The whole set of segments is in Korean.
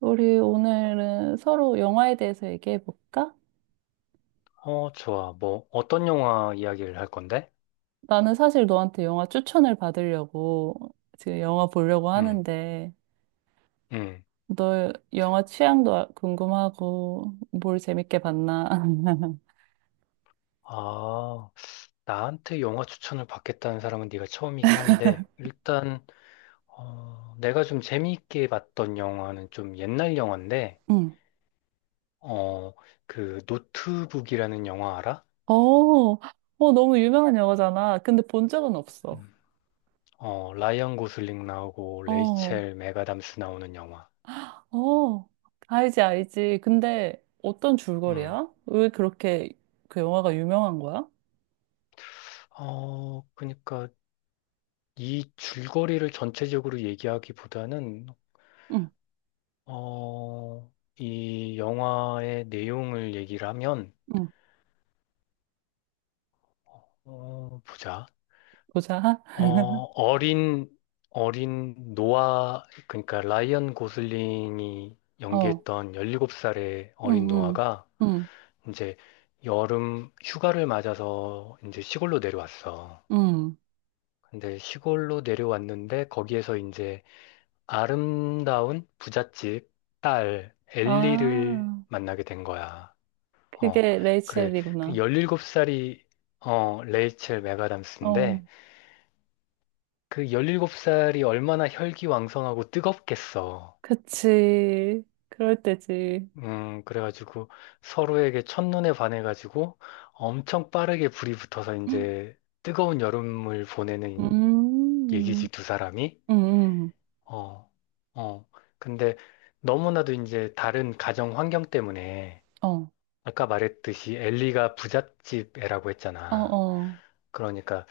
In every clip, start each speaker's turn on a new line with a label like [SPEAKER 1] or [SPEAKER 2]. [SPEAKER 1] 우리 오늘은 서로 영화에 대해서 얘기해 볼까?
[SPEAKER 2] 어, 좋아. 뭐, 어떤 영화 이야기를 할 건데?
[SPEAKER 1] 나는 사실 너한테 영화 추천을 받으려고 지금 영화 보려고
[SPEAKER 2] 응,
[SPEAKER 1] 하는데,
[SPEAKER 2] 응.
[SPEAKER 1] 너 영화 취향도 궁금하고, 뭘 재밌게 봤나?
[SPEAKER 2] 아, 나한테 영화 추천을 받겠다는 사람은 네가 처음이긴 한데, 일단, 내가 좀 재미있게 봤던 영화는 좀 옛날 영화인데,
[SPEAKER 1] 응.
[SPEAKER 2] 어, 그, 노트북이라는 영화 알아?
[SPEAKER 1] 어, 어, 너무 유명한 영화잖아. 근데 본 적은 없어.
[SPEAKER 2] 음. 라이언 고슬링 나오고,
[SPEAKER 1] 어,
[SPEAKER 2] 레이첼 맥아담스 나오는 영화.
[SPEAKER 1] 어, 알지, 알지. 근데 어떤
[SPEAKER 2] 음.
[SPEAKER 1] 줄거리야? 왜 그렇게 그 영화가 유명한 거야?
[SPEAKER 2] 그니까, 러이 줄거리를 전체적으로 얘기하기보다는
[SPEAKER 1] 응,
[SPEAKER 2] 어, 이 영화의 내용을 얘기를 하면,
[SPEAKER 1] 응,
[SPEAKER 2] 보자.
[SPEAKER 1] 보자.
[SPEAKER 2] 어, 어린, 어린 노아, 그러니까 라이언 고슬링이
[SPEAKER 1] 어,
[SPEAKER 2] 연기했던 17살의 어린
[SPEAKER 1] 응, 응,
[SPEAKER 2] 노아가
[SPEAKER 1] 응.
[SPEAKER 2] 이제 여름 휴가를 맞아서 이제 시골로 내려왔어.
[SPEAKER 1] 음.
[SPEAKER 2] 근데 시골로 내려왔는데 거기에서 이제 아름다운 부잣집 딸 엘리를
[SPEAKER 1] 아,
[SPEAKER 2] 만나게 된 거야. 어,
[SPEAKER 1] 그게
[SPEAKER 2] 그래. 그
[SPEAKER 1] 레이첼이구나.
[SPEAKER 2] 17살이, 레이첼
[SPEAKER 1] 어,
[SPEAKER 2] 맥아담스인데, 그 17살이 얼마나 혈기왕성하고 뜨겁겠어.
[SPEAKER 1] 그치. 그럴 때지.
[SPEAKER 2] 그래가지고 서로에게 첫눈에 반해가지고 엄청 빠르게 불이 붙어서
[SPEAKER 1] 음,
[SPEAKER 2] 이제 뜨거운 여름을 보내는 얘기지,
[SPEAKER 1] 음,
[SPEAKER 2] 두 사람이.
[SPEAKER 1] 음.
[SPEAKER 2] 어, 어. 근데 너무나도 이제 다른 가정 환경 때문에,
[SPEAKER 1] 어,
[SPEAKER 2] 아까 말했듯이 엘리가 부잣집 애라고
[SPEAKER 1] 어,
[SPEAKER 2] 했잖아.
[SPEAKER 1] 어.
[SPEAKER 2] 그러니까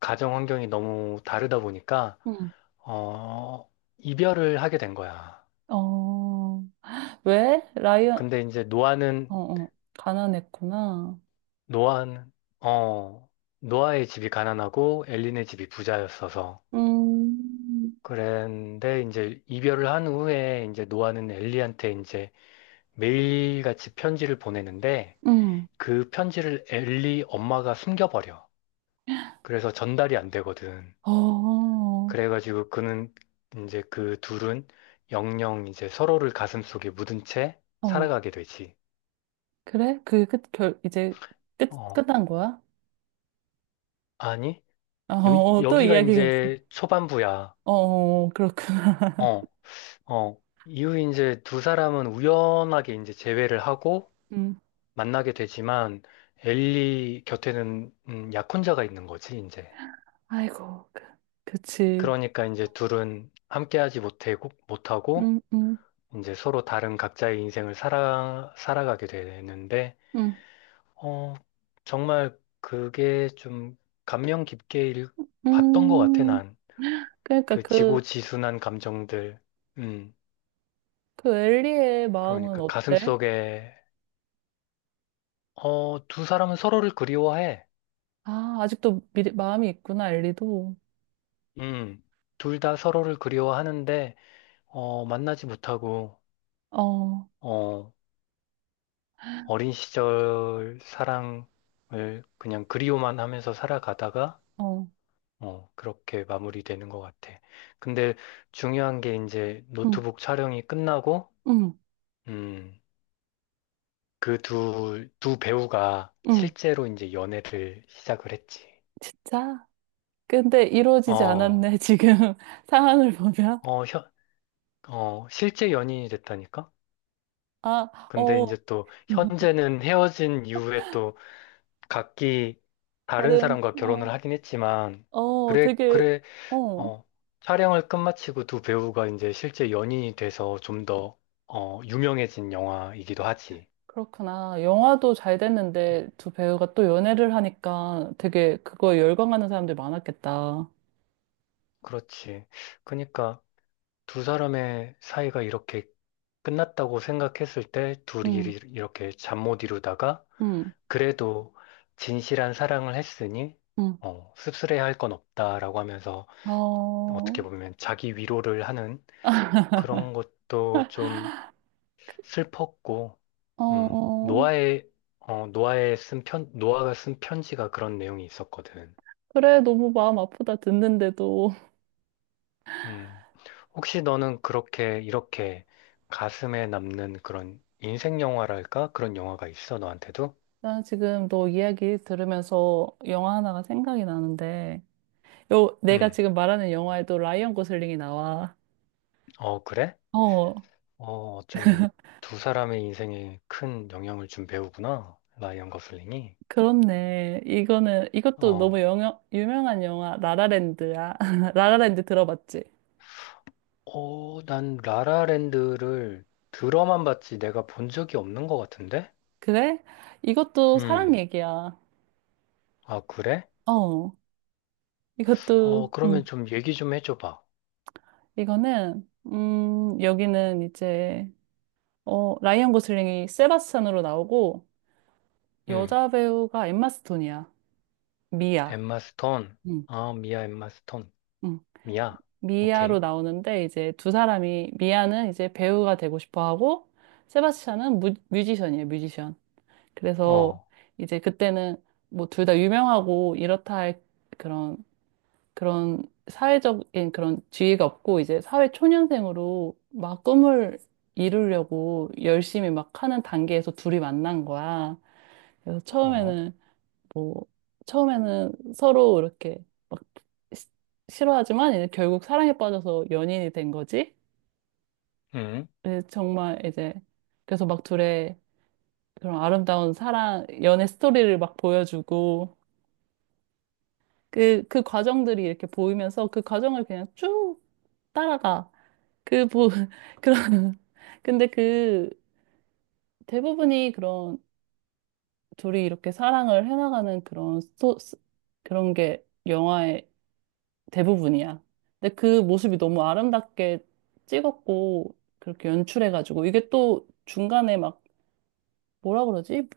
[SPEAKER 2] 가정 환경이 너무 다르다 보니까
[SPEAKER 1] 음.
[SPEAKER 2] 어 이별을 하게 된 거야.
[SPEAKER 1] 어. 왜? 라이언,
[SPEAKER 2] 근데 이제 노아는
[SPEAKER 1] 어, 어. 가난했구나.
[SPEAKER 2] 노아는 어 노아의 집이 가난하고 엘린의 집이 부자였어서,
[SPEAKER 1] 음,
[SPEAKER 2] 그런데 이제 이별을 한 후에 이제 노아는 엘리한테 이제 매일같이 편지를 보내는데
[SPEAKER 1] 음.
[SPEAKER 2] 그 편지를 엘리 엄마가 숨겨버려. 그래서 전달이 안 되거든.
[SPEAKER 1] 어,
[SPEAKER 2] 그래가지고 그는 이제 그 둘은 영영 이제 서로를 가슴속에 묻은 채
[SPEAKER 1] 어.
[SPEAKER 2] 살아가게 되지.
[SPEAKER 1] 그래? 이제 끝,
[SPEAKER 2] 어,
[SPEAKER 1] 끝난 거야?
[SPEAKER 2] 아니,
[SPEAKER 1] 어,
[SPEAKER 2] 여,
[SPEAKER 1] 어, 또
[SPEAKER 2] 여기가
[SPEAKER 1] 이야기가 있어.
[SPEAKER 2] 이제 초반부야.
[SPEAKER 1] 어, 어, 어. 그렇구나.
[SPEAKER 2] 어, 어. 이후 이제 두 사람은 우연하게 이제 재회를 하고
[SPEAKER 1] 음.
[SPEAKER 2] 만나게 되지만 엘리 곁에는 약혼자가 있는 거지, 이제.
[SPEAKER 1] 아이고, 그치.
[SPEAKER 2] 그러니까 이제 둘은 함께하지 못하고
[SPEAKER 1] 음, 음,
[SPEAKER 2] 이제 서로 다른 각자의 인생을 살아가게 되는데,
[SPEAKER 1] 음,
[SPEAKER 2] 어, 정말 그게 좀 감명 깊게 봤던 것 같아,
[SPEAKER 1] 음.
[SPEAKER 2] 난.
[SPEAKER 1] 그러니까
[SPEAKER 2] 그
[SPEAKER 1] 그,
[SPEAKER 2] 지고지순한 감정들. 음,
[SPEAKER 1] 그 엘리의 마음은
[SPEAKER 2] 그러니까
[SPEAKER 1] 어때?
[SPEAKER 2] 가슴속에, 두 사람은 서로를 그리워해.
[SPEAKER 1] 아, 아직도 마음이 있구나, 엘리도.
[SPEAKER 2] 음, 둘 다 서로를 그리워하는데, 만나지 못하고,
[SPEAKER 1] 어,
[SPEAKER 2] 어, 어린 시절 사랑을 그냥 그리워만 하면서 살아가다가,
[SPEAKER 1] 어,
[SPEAKER 2] 그렇게 마무리되는 것 같아. 근데 중요한 게, 이제
[SPEAKER 1] 응,
[SPEAKER 2] 노트북 촬영이 끝나고,
[SPEAKER 1] 응,
[SPEAKER 2] 음, 그 두 배우가
[SPEAKER 1] 응.
[SPEAKER 2] 실제로 이제 연애를 시작을 했지.
[SPEAKER 1] 진짜? 근데 이루어지지
[SPEAKER 2] 어,
[SPEAKER 1] 않았네, 지금 상황을 보면.
[SPEAKER 2] 어, 현, 실제 연인이 됐다니까?
[SPEAKER 1] 아,
[SPEAKER 2] 근데
[SPEAKER 1] 어,
[SPEAKER 2] 이제 또 현재는 헤어진 이후에 또 각기 다른
[SPEAKER 1] 다른,
[SPEAKER 2] 사람과
[SPEAKER 1] 어,
[SPEAKER 2] 결혼을 하긴 했지만,
[SPEAKER 1] 어,
[SPEAKER 2] 그래,
[SPEAKER 1] 되게,
[SPEAKER 2] 그래,
[SPEAKER 1] 어,
[SPEAKER 2] 어, 촬영을 끝마치고 두 배우가 이제 실제 연인이 돼서 좀 더, 유명해진 영화이기도 하지.
[SPEAKER 1] 그렇구나. 영화도 잘 됐는데 두 배우가 또 연애를 하니까 되게 그거 열광하는 사람들이 많았겠다.
[SPEAKER 2] 그렇지. 그러니까 두 사람의 사이가 이렇게 끝났다고 생각했을 때 둘이
[SPEAKER 1] 응,
[SPEAKER 2] 이렇게 잠 못 이루다가,
[SPEAKER 1] 응,
[SPEAKER 2] 그래도 진실한 사랑을 했으니
[SPEAKER 1] 응.
[SPEAKER 2] 씁쓸해 할 건 없다라고 하면서 어떻게
[SPEAKER 1] 어,
[SPEAKER 2] 보면 자기 위로를 하는 그런 것도 좀 슬펐고,
[SPEAKER 1] 어,
[SPEAKER 2] 노아의 어, 노아의 쓴 편, 노아가 쓴 편지가 그런 내용이 있었거든.
[SPEAKER 1] 그래, 너무 마음 아프다 듣는데도.
[SPEAKER 2] 음. 혹시 너는 그렇게 이렇게 가슴에 남는 그런 인생 영화랄까, 그런 영화가 있어, 너한테도?
[SPEAKER 1] 나 지금 너 이야기 들으면서 영화 하나가 생각이 나는데, 내가
[SPEAKER 2] 음.
[SPEAKER 1] 지금 말하는 영화에도 라이언 고슬링이 나와.
[SPEAKER 2] 어, 그래?
[SPEAKER 1] 어,
[SPEAKER 2] 어쩌면 두 사람의 인생에 큰 영향을 준 배우구나. 라이언 거슬링이.
[SPEAKER 1] 그렇네. 이것도
[SPEAKER 2] 어.
[SPEAKER 1] 너무 유명한 영화, 라라랜드야. 라라랜드 들어봤지?
[SPEAKER 2] 난 라라랜드를 들어만 봤지 내가 본 적이 없는 것 같은데?
[SPEAKER 1] 그래? 이것도 사랑
[SPEAKER 2] 음.
[SPEAKER 1] 얘기야.
[SPEAKER 2] 아, 그래?
[SPEAKER 1] 어, 이것도,
[SPEAKER 2] 그러면
[SPEAKER 1] 음,
[SPEAKER 2] 좀 얘기 좀 해줘 봐.
[SPEAKER 1] 여기는 이제, 라이언 고슬링이 세바스찬으로 나오고
[SPEAKER 2] 음.
[SPEAKER 1] 여자 배우가 엠마 스톤이야. 미아.
[SPEAKER 2] 엠마 스톤.
[SPEAKER 1] 응.
[SPEAKER 2] 아, 미아 엠마 스톤.
[SPEAKER 1] 응.
[SPEAKER 2] 미아.
[SPEAKER 1] 미아로
[SPEAKER 2] 오케이.
[SPEAKER 1] 나오는데 이제 두 사람이 미아는 이제 배우가 되고 싶어 하고 세바스찬은 뮤지션이에요, 뮤지션. 그래서
[SPEAKER 2] 어.
[SPEAKER 1] 이제 그때는 뭐 둘 다 유명하고 이렇다 할 그런 그런 사회적인 그런 지위가 없고 이제 사회 초년생으로 막 꿈을 이루려고 열심히 막 하는 단계에서 둘이 만난 거야. 그래서
[SPEAKER 2] 어?
[SPEAKER 1] 뭐 처음에는 서로 이렇게 막 시- 싫어하지만 이제 결국 사랑에 빠져서 연인이 된 거지.
[SPEAKER 2] 응,
[SPEAKER 1] 예, 정말 이제 그래서 막 둘의 그런 아름다운 사랑 연애 스토리를 막 보여주고 그 과정들이 이렇게 보이면서 그 과정을 그냥 쭉 따라가 그 보 그런 근데 그 대부분이 그런 둘이 이렇게 사랑을 해나가는 그런 게 영화에 대부분이야. 근데 그 모습이 너무 아름답게 찍었고, 그렇게 연출해가지고, 이게 또 중간에 막, 뭐라 그러지?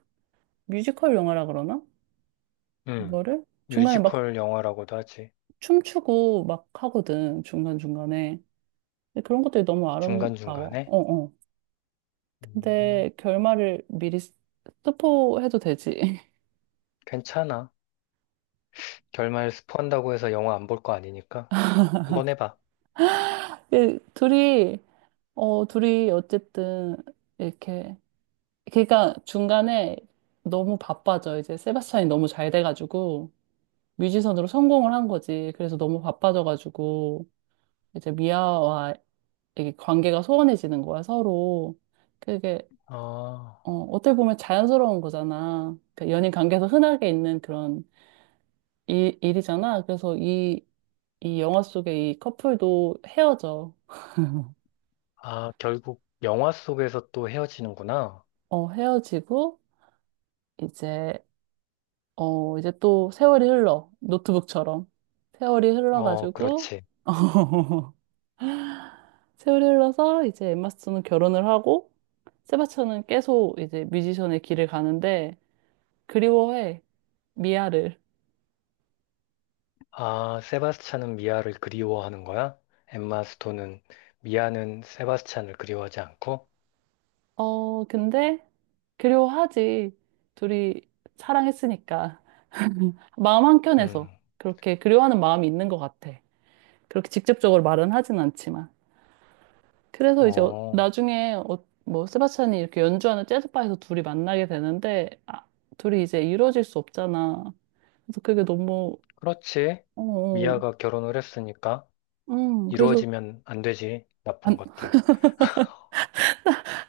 [SPEAKER 1] 뮤지컬 영화라 그러나?
[SPEAKER 2] 응.
[SPEAKER 1] 이거를? 중간에 막
[SPEAKER 2] 뮤지컬 영화라고도 하지.
[SPEAKER 1] 춤추고 막 하거든, 중간중간에. 근데 그런 것들이 너무 아름다워.
[SPEAKER 2] 중간중간에?
[SPEAKER 1] 어, 어.
[SPEAKER 2] 음,
[SPEAKER 1] 근데 결말을 미리 스포해도 되지.
[SPEAKER 2] 괜찮아. 결말 스포한다고 해서 영화 안 볼 거 아니니까. 한번 해봐.
[SPEAKER 1] 그 둘이, 둘이 어쨌든, 이렇게, 그러니까 중간에 너무 바빠져. 이제 세바스찬이 너무 잘 돼가지고. 뮤지션으로 성공을 한 거지. 그래서 너무 바빠져가지고 이제 미아와 이게 관계가 소원해지는 거야, 서로. 그게
[SPEAKER 2] 아,
[SPEAKER 1] 어떻게 보면 자연스러운 거잖아. 그러니까 연인 관계에서 흔하게 있는 그런 일이잖아. 그래서 이 영화 속의 이 커플도 헤어져.
[SPEAKER 2] 아, 결국 영화 속에서 또 헤어지는구나.
[SPEAKER 1] 헤어지고 이제 이제 또 세월이 흘러. 노트북처럼. 세월이
[SPEAKER 2] 어,
[SPEAKER 1] 흘러가지고
[SPEAKER 2] 그렇지.
[SPEAKER 1] 세월이 흘러서 이제 엠마 스톤은 결혼을 하고 세바스찬은 계속 이제 뮤지션의 길을 가는데 그리워해 미아를.
[SPEAKER 2] 아, 세바스찬은 미아를 그리워하는 거야? 엠마 스톤은, 미아는 세바스찬을 그리워하지 않고?
[SPEAKER 1] 근데 그리워하지 둘이 사랑했으니까 마음
[SPEAKER 2] 음.
[SPEAKER 1] 한켠에서 그렇게 그리워하는 마음이 있는 것 같아. 그렇게 직접적으로 말은 하진 않지만 그래서 이제
[SPEAKER 2] 어,
[SPEAKER 1] 나중에 뭐 세바스찬이 이렇게 연주하는 재즈바에서 둘이 만나게 되는데 아, 둘이 이제 이루어질 수 없잖아. 그래서 그게 너무
[SPEAKER 2] 그렇지.
[SPEAKER 1] 어, 어.
[SPEAKER 2] 미아가 결혼을 했으니까
[SPEAKER 1] 그래서
[SPEAKER 2] 이루어지면 안 되지. 나쁜
[SPEAKER 1] 안,
[SPEAKER 2] 것들.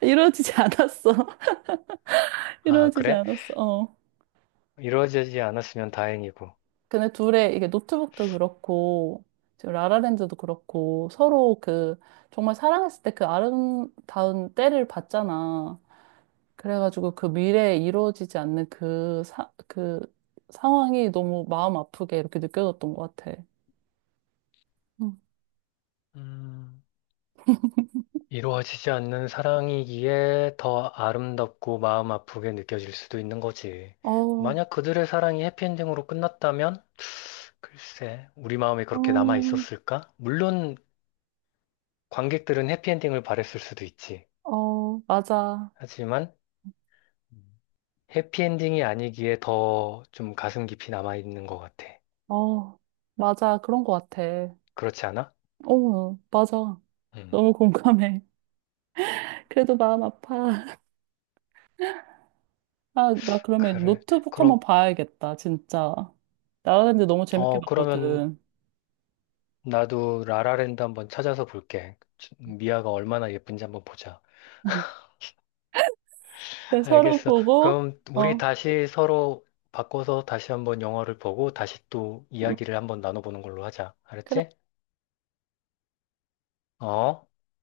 [SPEAKER 1] 이루어지지 않았어.
[SPEAKER 2] 아,
[SPEAKER 1] 이루어지지
[SPEAKER 2] 그래?
[SPEAKER 1] 않았어. 어.
[SPEAKER 2] 이루어지지 않았으면 다행이고.
[SPEAKER 1] 근데 둘의 이게 노트북도 그렇고 지금 라라랜드도 그렇고 서로 그 정말 사랑했을 때 그 아름다운 때를 봤잖아. 그래가지고 그 미래에 이루어지지 않는 그 상황이 너무 마음 아프게 이렇게 느껴졌던 것 같아. 응.
[SPEAKER 2] 음, 이루어지지 않는 사랑이기에 더 아름답고 마음 아프게 느껴질 수도 있는 거지.
[SPEAKER 1] 어,
[SPEAKER 2] 만약 그들의 사랑이 해피엔딩으로 끝났다면, 글쎄, 우리 마음에 그렇게 남아
[SPEAKER 1] 음,
[SPEAKER 2] 있었을까? 물론 관객들은 해피엔딩을 바랬을 수도 있지.
[SPEAKER 1] 어, 맞아.
[SPEAKER 2] 하지만 해피엔딩이 아니기에 더 좀 가슴 깊이 남아 있는 것 같아.
[SPEAKER 1] 어, 맞아. 그런 것 같아.
[SPEAKER 2] 그렇지 않아?
[SPEAKER 1] 어, 맞아.
[SPEAKER 2] 음,
[SPEAKER 1] 너무 공감해. 그래도 마음 아파. 아, 나 그러면
[SPEAKER 2] 그래.
[SPEAKER 1] 노트북 한번
[SPEAKER 2] 그럼,
[SPEAKER 1] 봐야겠다, 진짜. 나라랜드 너무 재밌게
[SPEAKER 2] 그러면
[SPEAKER 1] 봤거든.
[SPEAKER 2] 나도 라라랜드 한번 찾아서 볼게. 미아가 얼마나 예쁜지 한번 보자.
[SPEAKER 1] 근데 서로
[SPEAKER 2] 알겠어.
[SPEAKER 1] 보고,
[SPEAKER 2] 그럼 우리
[SPEAKER 1] 어,
[SPEAKER 2] 다시 서로 바꿔서 다시 한번 영화를 보고 다시 또
[SPEAKER 1] 응,
[SPEAKER 2] 이야기를 한번 나눠보는 걸로 하자.
[SPEAKER 1] 그래.
[SPEAKER 2] 알았지? 어?